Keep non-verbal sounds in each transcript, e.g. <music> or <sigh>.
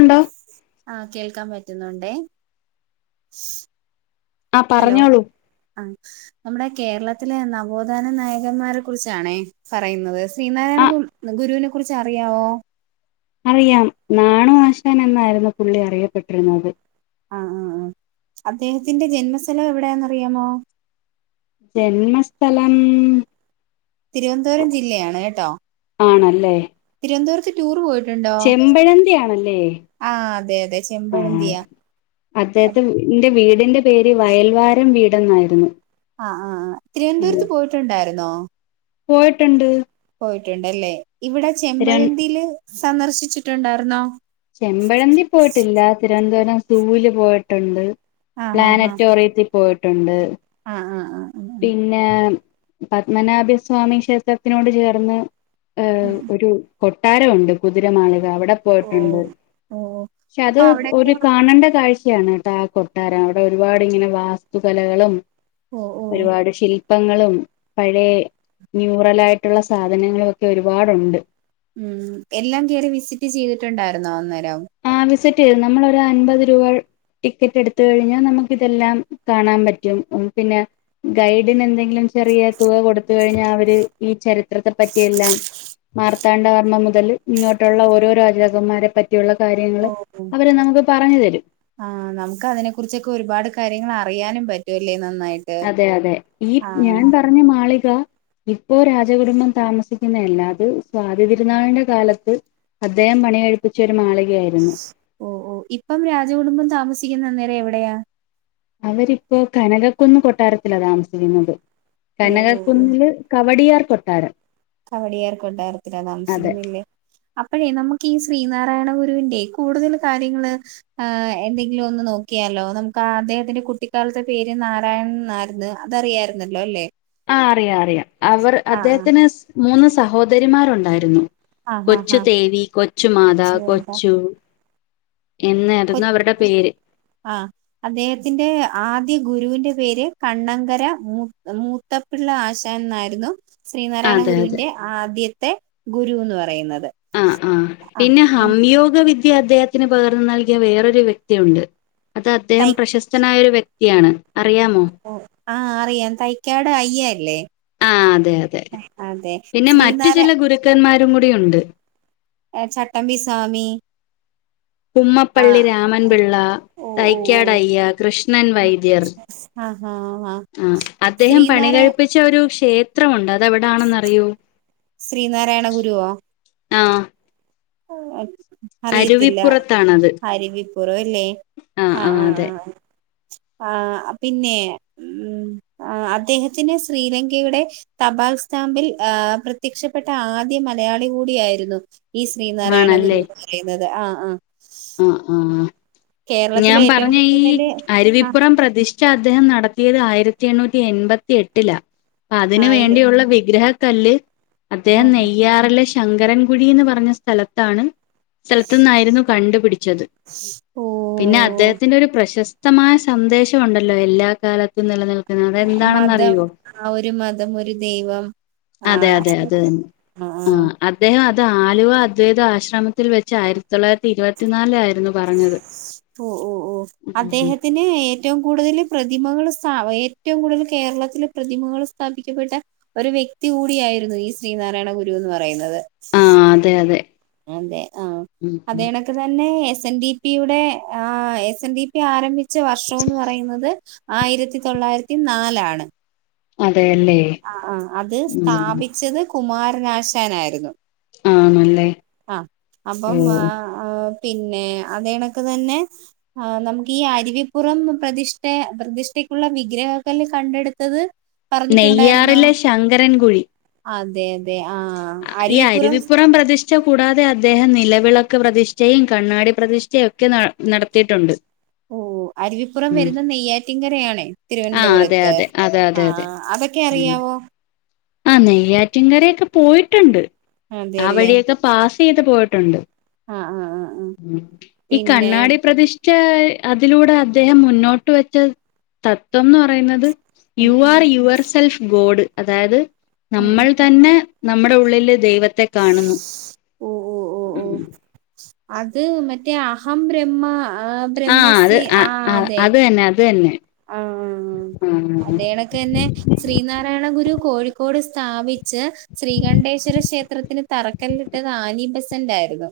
ണ്ടോ ആഹ് കേൾക്കാൻ പറ്റുന്നുണ്ടേ. ആ ഹലോ പറഞ്ഞോളൂ ആഹ്. നമ്മടെ കേരളത്തിലെ നവോത്ഥാന നായകന്മാരെ കുറിച്ചാണേ പറയുന്നത് ആ ശ്രീനാരായണ ഗുരുവിനെ കുറിച്ച് അറിയാവോ? അറിയാം നാണു ആശാൻ എന്നായിരുന്നു പുള്ളി അറിയപ്പെട്ടിരുന്നത്. ആഹ് ആഹ് ആ അദ്ദേഹത്തിന്റെ ജന്മസ്ഥലം എവിടെയാന്ന് അറിയാമോ? ജന്മസ്ഥലം- തിരുവനന്തപുരം ജില്ലയാണ് കേട്ടോ ആണല്ലേ തിരുവനന്തപുരത്ത് ടൂർ പോയി ട്ടുണ്ടോ ചെമ്പഴന്തി ആണല്ലേ ആ അതെ അതെ ആ ചെമ്പഴന്തിയാ. അദ്ദേഹത്തെ എന്റെ വീടിന്റെ പേര് വയൽവാരം വീടെ എന്നായിരുന്നു. ആ ആ തിരുവനന്തപുരത്ത് പോയിട്ടുണ്ടായിരുന്നോ? പോയിട്ടുണ്ട്. പോയിട്ടുണ്ടല്ലേ ഇവിടെ തിരു ചെമ്പഴന്തിയില് സന്ദർശിച്ചിട്ടുണ്ടായിരുന്നോ? ചെമ്പഴന്തി പോയിട്ടില്ല തിരുവനന്തപുരം സൂല് പോയിട്ടുണ്ട്. ആഹ് ആഹ് ആഹ് പ്ലാനറ്റോറിയത്തിൽ പോയിട്ടുണ്ട്. ആഹ് ആ ആ- പിന്നെ പത്മനാഭിസ്വാമി ക്ഷേത്രത്തിനോട് ചേർന്ന് ആഹ് ഏഹ്ഒരു കൊട്ടാരൊണ്ട് കുതിരമാളിക അവിടെ ഓഹ് പോയിട്ടുണ്ട് ഓഹ് ക്ഷെ അത് അപ്പൊ ഒരു അവിടെയൊക്കെ കാണേണ്ട കാഴ്ചയാണ്. കൊട്ടാരം അവിടെ ഒരുപാട് ഇങ്ങനെ വാസ്തു കലകളും ഓ ഓ ഒരുപാട് ശിൽ ശിൽപ്പങ്ങളും പഴയ ന്യൂറൽ ആയിട്ടുള്ള സാധനങ്ങളും ഒക്കെ ഒരുപാടുണ്ട്. ഉം എല്ലാം കേയറി വിസിറ്റ് ചെയ്തിട്ടുണ്ടായിരുന്നോ അന്നേരം ആ വിസിറ്റ് ചെയ്തു നമ്മളൊ ഒരു അൻപത് രൂപ ടിക്കറ്റ് എടുത്ത കഴിഞ്ഞാൽ നമുക്ക് ഇതെല്ലാം കാണാൻ പറ്റും പിന്നെ ഗൈഡിന എന്തെങ്ക ചെറിയ തുക കൊടുത്ത കഴിഞ്ഞാൽ അവര് ഈ ചരിത്രത്തെ പറ്റിയ എല്ലാം മറി പത്താണ്ടവർമ്മ മുതൽ ഇങ്ങോട്ടുള്ള ഓരോ രാജാക്കന്മാരെ പറ്റിയുള്ള കാര്യങ്ങൾ അവരെ നമുക്ക് പറഞ്ഞു തരും ആ നമുക്ക് അതിനെ കുറിച്ചൊക്കെ ഒരുപാട് കാര്യങ്ങൾ അറിയാനും പറ്റുവല്ലേ നന്നായിട്ട് അതെ അതെ ഈ ആഹ് ഞാൻ പറഞ്ഞ മാളിക ഇപ്പോ രാജകുടുംബം താമസിക്കുന്ന അല്ലാതെ സ്വാതിതിരുന്നാളിന്റെ കാലത്ത് അദ്ദേഹം പണിയെഴിപ്പിച്ചൊ ഒരു മാളികയായിരുന്നു. ഓഹ് ഓഹ് ഇപ്പം രാജകുടുംബം താമസിക്കുന്ന അന്നേരം എവിടെയാ? അവരിപ്പൊ കനകക്കുന്ന് കൊട്ടാരത്തിലാ താമസിക്കുന്നത്. ഓ ഓ ഓ കനകക്കുന്നില് കവടിയാർ കൊട്ടാരം കവടിയാർ കൊട്ടാരത്തിലാ അതെ താമസിക്കുന്നില്ലേ? അപ്പഴേ നമുക്ക് ഈ ശ്രീനാരായണ ഗുരുവിന്റെ കൂടുതല് കാര്യങ്ങള് ആഹ് എന്തെങ്കിലും ഒന്ന് നോക്കിയാലോ, നമുക്ക് ആ അദ്ദേഹത്തിന്റെ കുട്ടിക്കാലത്തെ പേര് നാരായണൻ എന്നായിര്ന്ന് അതറിയായിരുന്നല്ലോ അല്ലെ? ആഹ് അറിയാം അറിയാം അവർ അദ്ദേഹത്തിന് മൂന്ന് സഹോദരിമാരൊണ്ടായിരുന്നു. ആഹ് ആഹ് കൊച്ചു ആഹ് ആഹ് തെവി കൊച്ചു മാതാ ശരിയെന്നാ കൊച്ചു കൊ എന്നായിര്ന്ന് അവരുടെ പേര്. ആഹ് അദ്ദേഹത്തിന്റെ ആദ്യ ഗുരുവിന്റെ പേര് കണ്ണങ്കര മൂ- ഇത്തപ്പിള്ള ആശാൻ ന്നായ്ര്ന്നു ശ്രീനാരായണ അതെ അതെ ഗുരുവിന്റെ ആദ്യത്തെ ഗുരുന്ന് പറയുന്നത് ആഹ് ആഹ് പിന്നെ ആഹ് ഹംയോഗ വിദ്യ അദ്ദേഹത്തിന് പകർന്ന് നൽകിയ വേറൊരു വ്യക്തിയുണ്ട്. അത് അദ്ദേഹം പ്രശസ്തനായ ഒരു വ്യക്തിയാണ് അറിയാമോ? ഓ ആഹ് അറിയാൻ തൈക്കാട് അയ്യല്ലേ? ആഹ് അതെ അതെ. അതെ പിന്നെ, മറ്റു ശ്രീനാരാ ചില ഗുരുക്കന്മാരും കൂടി ഉണ്ട്. ഏഹ് ചട്ടംമ്പിസ്വാമി കുമ്മപ്പള്ളി രാമൻപിള്ള, ഓഹ് ഓഹ് ഓഹ് തൈക്കാടയ്യ, കൃഷ്ണൻ വൈദ്യർ, ആഹ് ആഹ് ആഹ് അദ്ദേഹം പണി ശ്രീനാരാ കഴിപ്പിച്ച ഒരു ക്ഷേത്രം ക്ഷേത്രംമുണ്ട് അതെവടാണെന്നറിയോ? ശ്രീനാരായണ ആഹ് ഓ അറിയത്തില്ല അരുവിപ്പുറത്താണത്. അരിവിപ്പുറോല്ലെ ആ ആ ആഹ് അതെ. ആഹ് ആഹ് പിന്നെ ഉം അദ്ദേഹത്തിന് ശ്രീലങ്കയുടെ തപാൽ സ്റ്റാമ്പിൽ ആഹ് പ്രത്യക്ഷപ്പെട്ട ആദ്യ മലയാളി കൂടിയായിരുന്നു ഈ ശ്രീനാരായണ ഗുരു എന്ന് പറയുന്നത് ആഹ് ആഹ് ആഹ് ആഹ് കേരളത്തിലെ ഞാൻ ഏറ്റവും പറഞ്ഞ ഈ കൂടുതല് ആ അരുവിപ്പുറം പ്രതിഷ്- ക്ഷ അദ്ദേഹം നടത്തിയത് ആയിരത്തി എണ്ണൂറ്റി എൺപത്തി എട്ടിലാ അപ്പൊ അതിന് ആയിര് വേണ്ടിയുള്ള വിഗ്രഹ കല്ല് അദ്ദേഹം നെയ്യാറിലെ ശങ്കരൻകുഴിന്ന് പറഞ്ഞ സ്ഥലത്താണ് സ്ഥലത്ത്ന്നായിരുന്നു കണ്ടുപിടിച്ചത്. ഓഹ് പിന്നെ അദ്ദേഹത്തിന്റെ ഒരു പ്രശസ്തമായ സന്ദേശംഒണ്ടല്ലോ എല്ലാ കാലത്ത- ത്തും നിലനിൽക്കുന്നത് അത് മതം എന്താണെന്നറിയുവോ? ആ ഒരു മതം ഒരു ദൈവം ആ അതെ അതെ അത് തന്നെ ആ ആ ആഹ് അദ്ദേഹം അത് ആലുവ അദ്വൈത ആശ്രമത്തിൽ വെച്ച് ആയിരത്തി തൊള്ളായിരത്തി ഇരുപത്തിനാല് ആയിരുന്നു. ഓ ഓ ഓ ഉം അദ്ദേഹത്തിന് ഏറ്റവും കൂടുതല് പ്രതിമകള് സ്ഥ ഏറ്റവും കൂടുതല് കേരളത്തില് പ്രതിമകള് സ്ഥാപിക്കപ്പെട്ട ഒരു വ്യക്തി കൂടിയായിരുന്നു ഈ ശ്രീനാരായണ ഗുരു എന്ന് പറയുന്നത്. ആ അതെ അതെ അതെ ആഹ് ഉം അതെ ഉം ണെ അത് തന്നെ എസ് എൻ ഡിപിയുടെ ആഹ് എസ് എൻ ഡി പി ആരംഭിച്ച ആരംഭിച്ച വർഷോംന്ന് പറയുന്നത് ആയിരത്തി തൊള്ളായിരത്തി നാലാണ് അതെയല്ലെ? ആഹ് ആഹ് അത് സ്ഥാപിച്ചത് കുമാരനാശാനായിരുന്നു. ആണല്ലെ? ആഹ് അപ്പം ആഹ് ആഹ് പിന്നെ അതേണക്ക്‌ തന്നെ ആഹ് നമുക്ക് ഈ അരുവിപ്പുറം പ്രതിഷ്ഠ പ്രതിഷ്ഠക്കുള്ള വിഗ്രഹൊ ക്കല്ല് കണ്ടെടുത്തത്? പറഞ്ഞിട്ടുണ്ടായിരുന്നോ നെയ്യാറിലെ ശങ്കരൻ കുഴി. അതെ അതെ ആഹ് അരിവിപ്പുറം പ്രധിഷ്ട കൂടാതെ അദ്ദേഹം നിലവിളക്ക് പ്രതിഷ്ഠയും കണ്ണാടി പ്രതിഷ്ഠയും ഒക്കെ നടത്തിട്ടുണ്ട്. ഓഹ് അരുവിപ്പുറം വരുന്ന നെയ്യാറ്റിൻകരയാണ് ആ അതെ തിരുവനന്തപുരത്ത് അതെ അതെ അതെ അതെ ആഹ് അതൊക്കെ അറിയാവോ ആഹ് നെയ്യാറ്റിൻകരൊക്കെ പോയിട്ടുണ്ട് ആ അതെല്ലേ വഴിയൊക്കെ പാസ് ചെയ്ത് പോയിട്ടുണ്ട് ആഹ് ആഹ് ആഹ് ആഹ് ഈ പിന്നെ കണ്ണാടി പ്രതിഷ്ഠ പ്രധിഷ്ട അതിലൂടെ അദ്ദേഹം മുന്നോട്ട് വെച്ച തത്വംന്ന് പറയുന്നത് ഉം you are your self god അതായത് ഉം ഉം നമ്മൾ തന്നെ നമ്മുടെ ഉള്ളില് ദൈവത്തെ കാണുന്നു ഓഹ് ഓഹ് ഓഹ് ഓഹ് ഉം <inaudible> അത് മറ്റേ അഹം ബ്രഹ്മ ആ അത് ബ്രഹ്മസി ആഹ് ആ അതെ അത് തന്നെ അത് തന്നെ. ആഹ് ആ അതേണക്ക് തന്നെ ശ്രീനാരായണ ഗുരു കോഴിക്കോട് സ്ഥാപിച്ച ശ്രീകണ്ഠേശ്വര ക്ഷേത്രത്തിന് തറക്കല്ലിട്ടത് ആനി ബസന്റെയിരുന്നു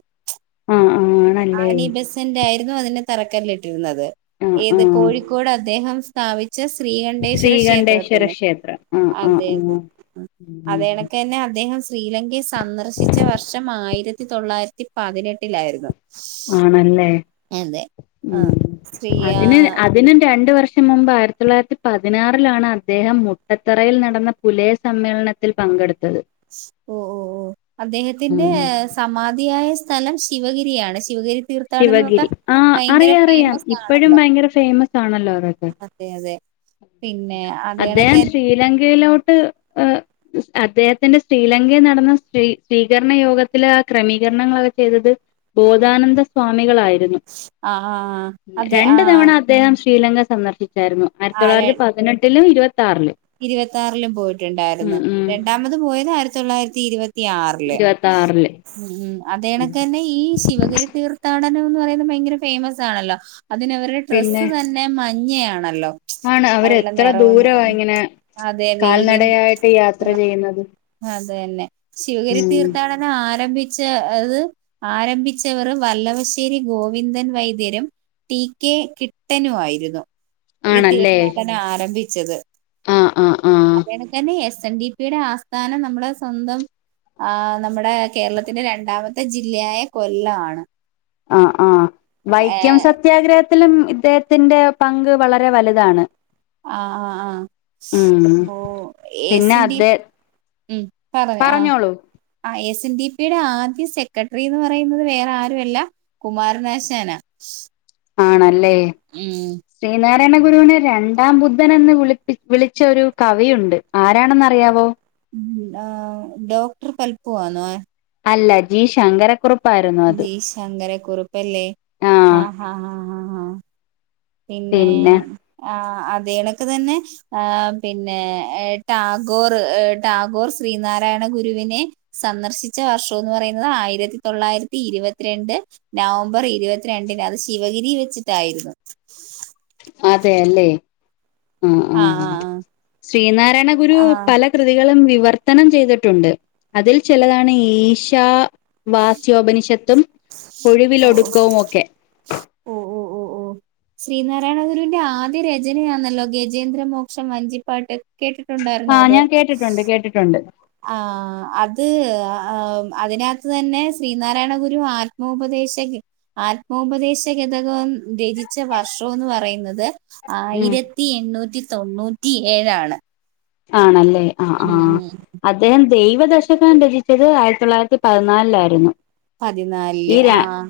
ആഹ് ആഹ് ആണല്ലേ ആണബസന്റ ആയിരുന്നു അതിന് തറക്കല്ലിട്ടിരുന്നത് ആഹ് ഏത് ആഹ് കോഴിക്കോട് അദ്ദേഹം സ്ഥാപിച്ച ശ്രീകണ്ഠേശ്വര ശ്രീകണ്ഠേശ്വര ക്ഷേത്രത്തിന് ക്ഷേത്രം ആഹ് ആഹ് അതെ ആഹ് ഉം അതെ അതെണക്ക് തന്നെ അദ്ദേഹം ശ്രീലങ്കയിൽ സന്ദർശിച്ച വർഷം ആയിരത്തി തൊള്ളായിരത്തി പതിനെട്ടിലായിരുന്നു ആണല്ലേ അതെ ഉം ആഹ് ശ്രീയ അതിന് അതിന് രണ്ട് വർഷം അതിനു മുമ്പ് ആയിരത്തി തൊള്ളായിരത്തി പതിനാറിലാണ് അദ്ദേഹം മുട്ടത്തറയിൽ നടന്ന പുലയ സമ്മേളനത്തിന് സമ്മേളനത്തിൽ പങ്കെടുത്തത് ഓഹ് ഓഹ് ഓഹ് അദ്ദേഹത്തിന്റെ ഉം സമാധിയായ സ്ഥലം സ്ഥലം ശിവഗിരിയാണ് ശിവഗിരി തീർത്ഥാടനമൊക്കെ ശിവഗിരി ആഹ് ഭയങ്കര അറിയാം അറിയാം ഫേമസ് ഇപ്പഴും ആണല്ലോ ഭയങ്കര ഫേമസ് ആണല്ലോ അതൊക്കെ അതെ അതെ പിന്നെ ആഹ് അദ്ദേഹം ശ്രീലങ്കയിലോട്ട് ഏഹ് <inaudible> അദ്ദേഹത്തിന്റെ ശ്രീലങ്കയിൽ നടന്ന സ്സ്വീകരണ യോഗത്തിലെ ക്രമീകരണങ്ങളൊക്കെ ചെയ്തത് ബോധാനന്ദ സ്വാമികളായിരുന്നു ആഹ് ആഹ് അതെ രണ്ടു ആഹ് തവണ അദ്ദേഹം ശ്രീലങ്ക സന്ദർശിച്ചായിരുന്നു ആയിരത്തി ആരാ തൊള്ളായിരത്തി പതിനെട്ടിലും ഇരുപത്തി ആറില് ഇരുപത്തി ആറിലും പോയിട്ടുണ്ടായിരുന്നു ഉം രണ്ടാമത് പോയത് ആയിരത്തി തൊള്ളായിരത്തി ഇരുപത്തി ഇരുപത്തി ആറില് ഇരുപത്താറില്. അതണക്ക് തന്നെ ഈ ശിവഗിരി തീർത്ഥാടനം എന്ന് പറയുന്നത് ഭയങ്കര ഫേമസ് ആണല്ലോ അതിന അവരുടെ ഡ്രസ്സ് പിന്നെ തന്നെ തന്നെ മഞ്ഞയാണല്ലോ ആണ് അവരുടെ അവരെത്ര നിറവും ദൂരവാ ഇങ്ങനെ അതെ വെയിലും കാൽനടയായിട്ട് യാത്ര ചെയ്യുന്നത് അത് തന്നെ ശിവഗിരി ഉം തീർത്ഥാടനം ആരംഭിച്ച അത് ആരംഭിച്ചവർ വല്ലവശ്ശേരി ഗോവിന്ദൻ വൈദ്യരും ടി. കെ കിട്ടനു ആയിരുന്നു ഈ ആണല്ലേ തീർത്ഥാടന ആരംഭിച്ചത് ആഹ് ആഹ് ആഹ് എന്നെ എസ് എൻ ഡിപിയുടെ ആസ്ഥാനം നമ്മൾ സ്വന്തം ആഹ് നമ്മുടെ കേരളത്തിന്റെ രണ്ടാമത്തെ ജില്ലയായ കൊല്ലമാണ് ആഹ് ആഹ് വൈക്കം സത്യാഗ്രഹത്തിലും ഇദ്ദേഹത്തിന്റെ പങ്ക് വളരെ വലുതാണ് ആഹ് ആഹ് ഉം ആഹ് ഓ എസ് പിന്നെ എൻ ടി പി അതെ ഉം പറഞ്ഞു ആഹ് പറഞ്ഞോളൂ ഐ എസ് എൻ ഡിപിയുടെ ആദ്യ സെക്രട്ടറി എന്ന് പറയുന്നത് വേറെ ആരുമല്ല കുമാരനാശാന ആണല്ലേ ഉം ശ്രീനാരായണ ഗുരുവിനെ രണ്ടാം ബുദ്ധൻ എന്ന് വിളി വിളിച്ച ഒരു കവിയുണ്ട് ആരാണെന്ന് അറിയാവോ ഉം ആഹ് ഡോക്ടർ പൽപ്പുവാണോ അല്ല ജീ ശങ്കര കുറപ്പ് ജി ശങ്കരക്കുറുപ്പ് അല്ലേ ആഹ് ആഹ് ആഹ് പിന്നെ ആഹ് അതെണക്ക് തന്നെ ആഹ് പിന്നെ ടാഗോർ ടാഗോർ ശ്രീനാരായണ ഗുരുവിനെ സന്ദർശിച്ച വർഷം എന്ന് പറയുന്നത് ആയിരത്തി തൊള്ളായിരത്തി ഇരുപത്തിരണ്ട് നവംബർ ഇരുപത്തിരണ്ടിന് അത് ശിവഗിരി വെച്ചിട്ടായിരുന്നു അതെ അല്ലേ ആഹ് ആ ആഹ് ശ്രീനാരായണ ഗുരു ആ ആ പല കൃതികളും വിവർത്തനം ചെയ്തിട്ടുണ്ട് അതിൽ ചിലതാണ് ഈശ വാസ്യോപനിഷത്തും ഓ ഒഴിവിലൊടുക്കവും ഒക്കെ ഓ ഓ ഓ ശ്രീനാരായണ ഗുരുവിന്റെ ആദ്യ രചനയാണല്ലോ ഗജേന്ദ്ര മോക്ഷം വഞ്ചിപ്പാട്ട് കേട്ടിട്ടുണ്ടായിുന്നോ അത് ഉണ്ട് ആഹ് അത് ആഹ് അതിനകത്ത് തന്നെ ശ്രീനാരായണ ഗുരു ആത്മോപദേശ ആത്മോപദേശ ഗതകം രചിച്ച വർഷം എന്ന് പറയുന്നത് ഉം ആയിരത്തി എണ്ണൂറ്റി തൊണ്ണൂറ്റി ഏഴാണ് ആണല്ലേ ആഹ് ഉം ആഹ് ഉം അദ്ദേഹം ദൈവ ദശകം രചിച്ചത് ആയിരത്തി തൊള്ളായിരത്തി പതിനാലിലായിരുന്നു ഈ പതിനാല്ല് ര ആഹ്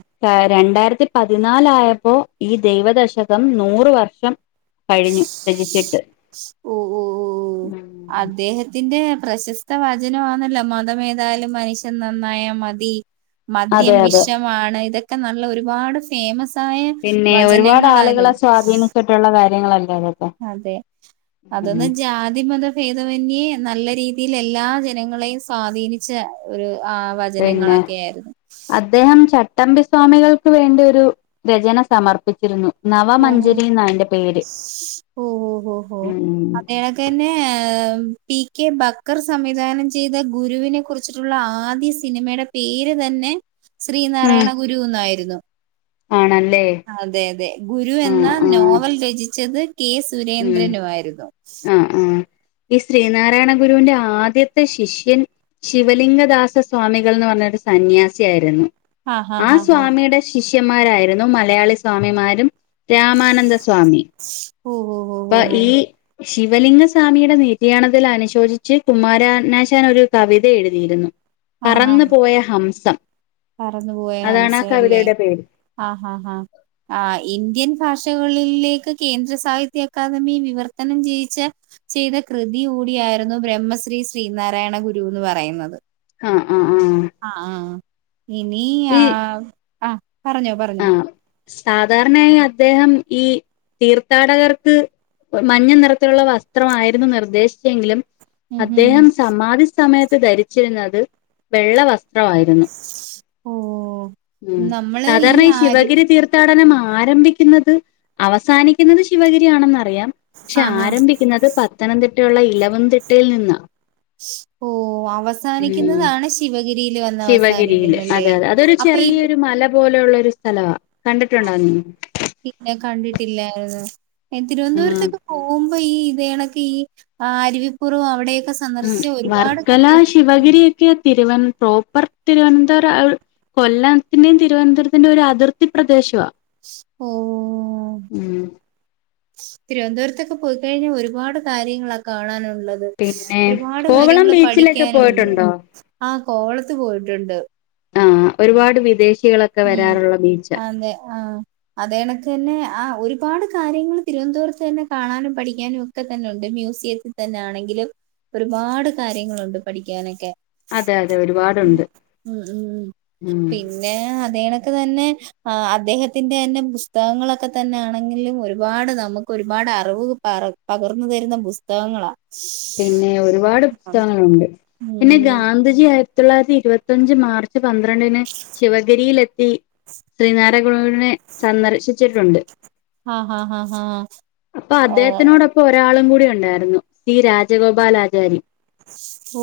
രണ്ടായിരത്തി പതിനാാല ആയപ്പോ ഈ ദൈവ ദശകം നൂറ വർഷം കഴിഞ്ഞു രചിച്ചിട്ട് ഓ ഓ ഓ ഉം അദ്ദേഹ തിന്റെ പ്രശസ്ത വചനംമാന്നല്ല മതം ഏതായാലും മനുഷ്യൻ നന്നായ മതി അതെ മദ്യം അതെ വിഷമാണ് ഇതൊക്കെ നല്ല ഒരുപാട് ഫേമസ് ആയ വചനങ്ങളാ ഇത് മുള്ള കാര്യങ്ങളല്ല അതെ അതൊന്ന് ജാതിമത ഭേദമന്യേ നല്ല രീതിയിൽ എല്ലാ ജനങ്ങളെയും സ്വാധീനിച്ച ഒരു ആഹ് പിന്നെ അദ്ദേഹം ചട്ടമ്പി സ്വാമികൾക്ക് വേണ്ടി ഒരു രചന സമർപ്പിച്ചിരുന്നു ഓ നവമഞ്ചരി എന്ന അതിന്റെ പേര് ഉം ഉം ഉം പിന്നെ പി കെ ബക്ക്കർ സംവിധാനം ചെയ്ത ഗുരുവിനെ കുറിച്ച് ച്ചിട്ടുള്ള ആദ്യ സിനിമയുടെ പേര് തന്നെ ശ്രീനാരായണ ഗുരു എന്നായിരുന്നു ആണല്ലേ അതെ അതെ ഗുരു ആഹ് എന്ന ആഹ് നോവൽ രചിച്ചത് കെ ഉം സുരേന്ദ്രനുമയിരുന്നു ആഹ് ആഹ് ഈ ശ്രീനാരായണ ഗുരുവിന്റെ ആദ്യത്തെ ശിഷ്യൻ ശിവലിംഗദാസ സ്വാമികൾന്ന് പറഞ്ഞരു സന്യാസി ആായിരുന്നു ആ ഹാ ഹാ ആഹ് ഹാ സ്വാമിയുടെ ശിഷ്യന്മാരായിരുന്നു മലയാളി സ്വാമിമാരും രാമാനന്ദ സ്വാമി ഓ ഓ അപ്പ ഓ ഓ ഈ ശിവലിംഗസ്വാമിയുടെ നിര്യാണത്തിൽ അനുശോചിച്ച് കുമാരാനാശൻ ഒരു കവിത എഴുതിയിരുന്നു പറന്നു പോയ ഹംസം പറന്നു പോയ അതാണ് ആ ഹംസല്ലേ കവിതയുടെ പേര് ആഹാ ആഹാ ആഹാ ആ ഇന്ത്യൻ ഭാഷകളിലേക്ക് കേന്ദ്ര സാഹിത്യ അക്കാദമി വിവർത്തനം ചെയ്യിച്ച ചെയ്ത കൃതി കൂടിയായിരുന്നു ബ്രഹ്മശ്രീ ശ്രീനാരായണ ഗുരു എന്ന് പറയുന്നത് അ അ ആഹ് ആ ആഹ് ഇനി ആ ആ പറഞ്ഞോ പറഞ്ഞോ അ സാധാരണയായി അദ്ദേഹം ഈ തീർത്ഥാടകർക്ക് മഞ്ഞ നിറത്തിലുള്ള വസ്ത്രംമായിയിരുന്നു നിർദ്ദേശിച്ചെങ്കിലും ഉം ഉം അദ്ദേഹം ഉം സമാധി സമയത്ത് ധരിച്ചിരുന്നത് വെള്ള വസ് ത്രായിരുന്നു ഓഹ് ഉം നമ്മള് സാധാരണ ഈ ആര് ശിവഗിരി തീർഥ ർഥാടനം ആരംഭിക്കുന്നത് അവസാനിക്കുന്നത് ശിവഗിരിയാണെന്ന്റിയാം ക്ഷെ ആഹ് ആഹ് ആരംഭിക്കുന്നത് പത്തനംതിട്ടയുള്ള ഇലവന്തിട്ടയിൽ നിന്നാ ഓ ഉം അവസാനിക്കുന്നതാണ് ശിവഗിരിയിയില്ൽ വന്ന് ശിവഗിരിയില് അവസാനിക്കുന്നല്ലേ അതെ അതെ അതൊരു അപ്പൊ ഇ ചെറിയൊരു മല പോലെയുള്ള ഒരു സ്ഥലവാ കണ്ടിട്ടുണ്ടോ നീ ഇല്ല കണ്ടിട്ടില്ലായിരുന്നു ഉം തിരുവനന്തപുരത്തൊക്കെ പോമ്പോ ഈ ഇതണൊക്കെ ഈ അരുവിപ്പുറും അവിടെക്കെ സ് ഉം വർക്കല ശിവഗിരി ഒക്കെ തിരുവ പ്രോപ്പർ തിരുവനന്തപുരം കൊല്ലത്തിന്റെയും തിരുവനന്തപുരത്തിന്റെയും ഒരു അതിർത്തി പ്രദേശവാ ഓഹ് ഉം തിരുവനന്തപുരത്തൊക്കെ പോയിക്കഴിഞ്ഞാൽ ഒരുപാട് കാര്യങ്ങളാ കാണാനുള്ളത് പിന്നെ ഒരുപാട് കോവളം കാര്യങ്ങള് ബീച്ചിലൊക്കെ പഠിക്കാനുംണ്ട് പോയിട്ടുണ്ടോ ആ കോവളത്ത് പോയിട്ടുണ്ട് ആഹ് ഒരുപാട് വിദേശികളൊ ഉം അതെ ആഹ് അതേ കണക്ക് തന്നെ ആ ഒരുപാട് കാര്യങ്ങൾ തിരുവനന്തപുരത്ത് തന്നെ കാണാനും പഠിക്കാനും ഒക്കെ തന്നെ ഉണ്ട് മ്യൂസിയത് തന്നാണെങ്കിലും ഒരുപാട് കാര്യങ്ങളുണ്ട് പഠിക്കാനൊക്കെ അതെ അതെ ഒരുപാടുണ്ട് ഉം ഉം ഉം പിന്നെ അതേണക്കെ തന്നെ ആ അദ്ദേഹത്തിന്റെ തന്നെ പുസ്തകങ്ങളൊക്കെ തന്നെ ആണെങ്കിലും ഒരുപാട് നമുക്ക് ഒരുപാട് അറിവ് പകർ പകർന്നു തരുന്ന പുസ്തകങ്ങളാ പിന്നെ ഒരുപാട് പുസ്തകങ്ങളുണ്ട് പിന്നെ ഉം ഗാന്ധിജി ആയിരത്തി തൊള്ളായിരത്തി ഇരുപത്തിയഞ്ച് മാർച്ച് ച്ച് പന്ത്രണ്ടിന് ശിവഗിരിലെത്തി ശ്രീനാരായ ഗുണുവിനെ സന്ദർശിച്ചിട്ടുണ്ട് ആഹ് ആഹ് ആഹ് ഓ ഇപ്പോ ഒരാളും കൂടി ഉണ്ടായിരുന്നു സ്രീ രാജഗോപാൽ ആചാര്യ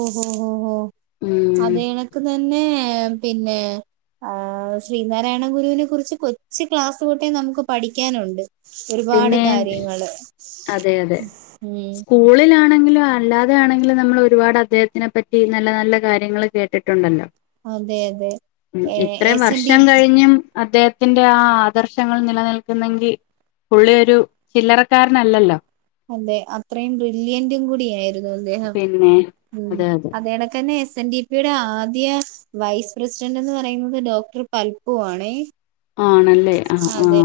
ഓഹോ ഹോ ഹോ ഉം അതെണക്ക് തന്നെ പിന്നെ ആ ശ്രീനാരായണ ഗുരുവിനെ കുറിച്ച് കൊച്ച് ക്ലാസ് തൊട്ടേ നമുക്ക് പഠിക്കാനുണ്ട് ഒരുപാട് പിന്നെ കാര്യങ്ങള് അതെ അതെ ഉം സ്കൂളിലാണെങ്കിലും അല്ലാതെ ആണെങ്കിലും നമ്മൾ ഒരുപാട് അദ്ദേഹത്തിനെ പറ്റി നല്ല നല്ല കാര്യങ്ങൾ കേട്ടിട്ടുണ്ടല്ലോ അതെ അതെ ഉം എ ഇത്രേം എസ് എൻ ഡി വർഷം കഴിഞ്ഞും അദ്ദേഹത്തിന്റെ ആ ആദർശങ്ങൾ നിലനിൽക്കുന്നെങ്കിൽ പുളളി ഒരു ചില്ലറക്കാരൻ നല്ലല്ലോ അതെ അത്രയും ബ്രില്യന്റും കൂടി ആയിരുന്നു അദ്ധേഹം പിന്നെ ഉം അതെ അതെ അതേണക്കന്നെ എസ് എൻ ഡി പിടെ ആദ്യ വൈസ് പ്രസിഡന്റ് എന്ന് പറയുന്നത് ഡോക്ടർ പൽപ്പു ആണേ ആണല്ലേ ആഹ് അതെ ആഹ്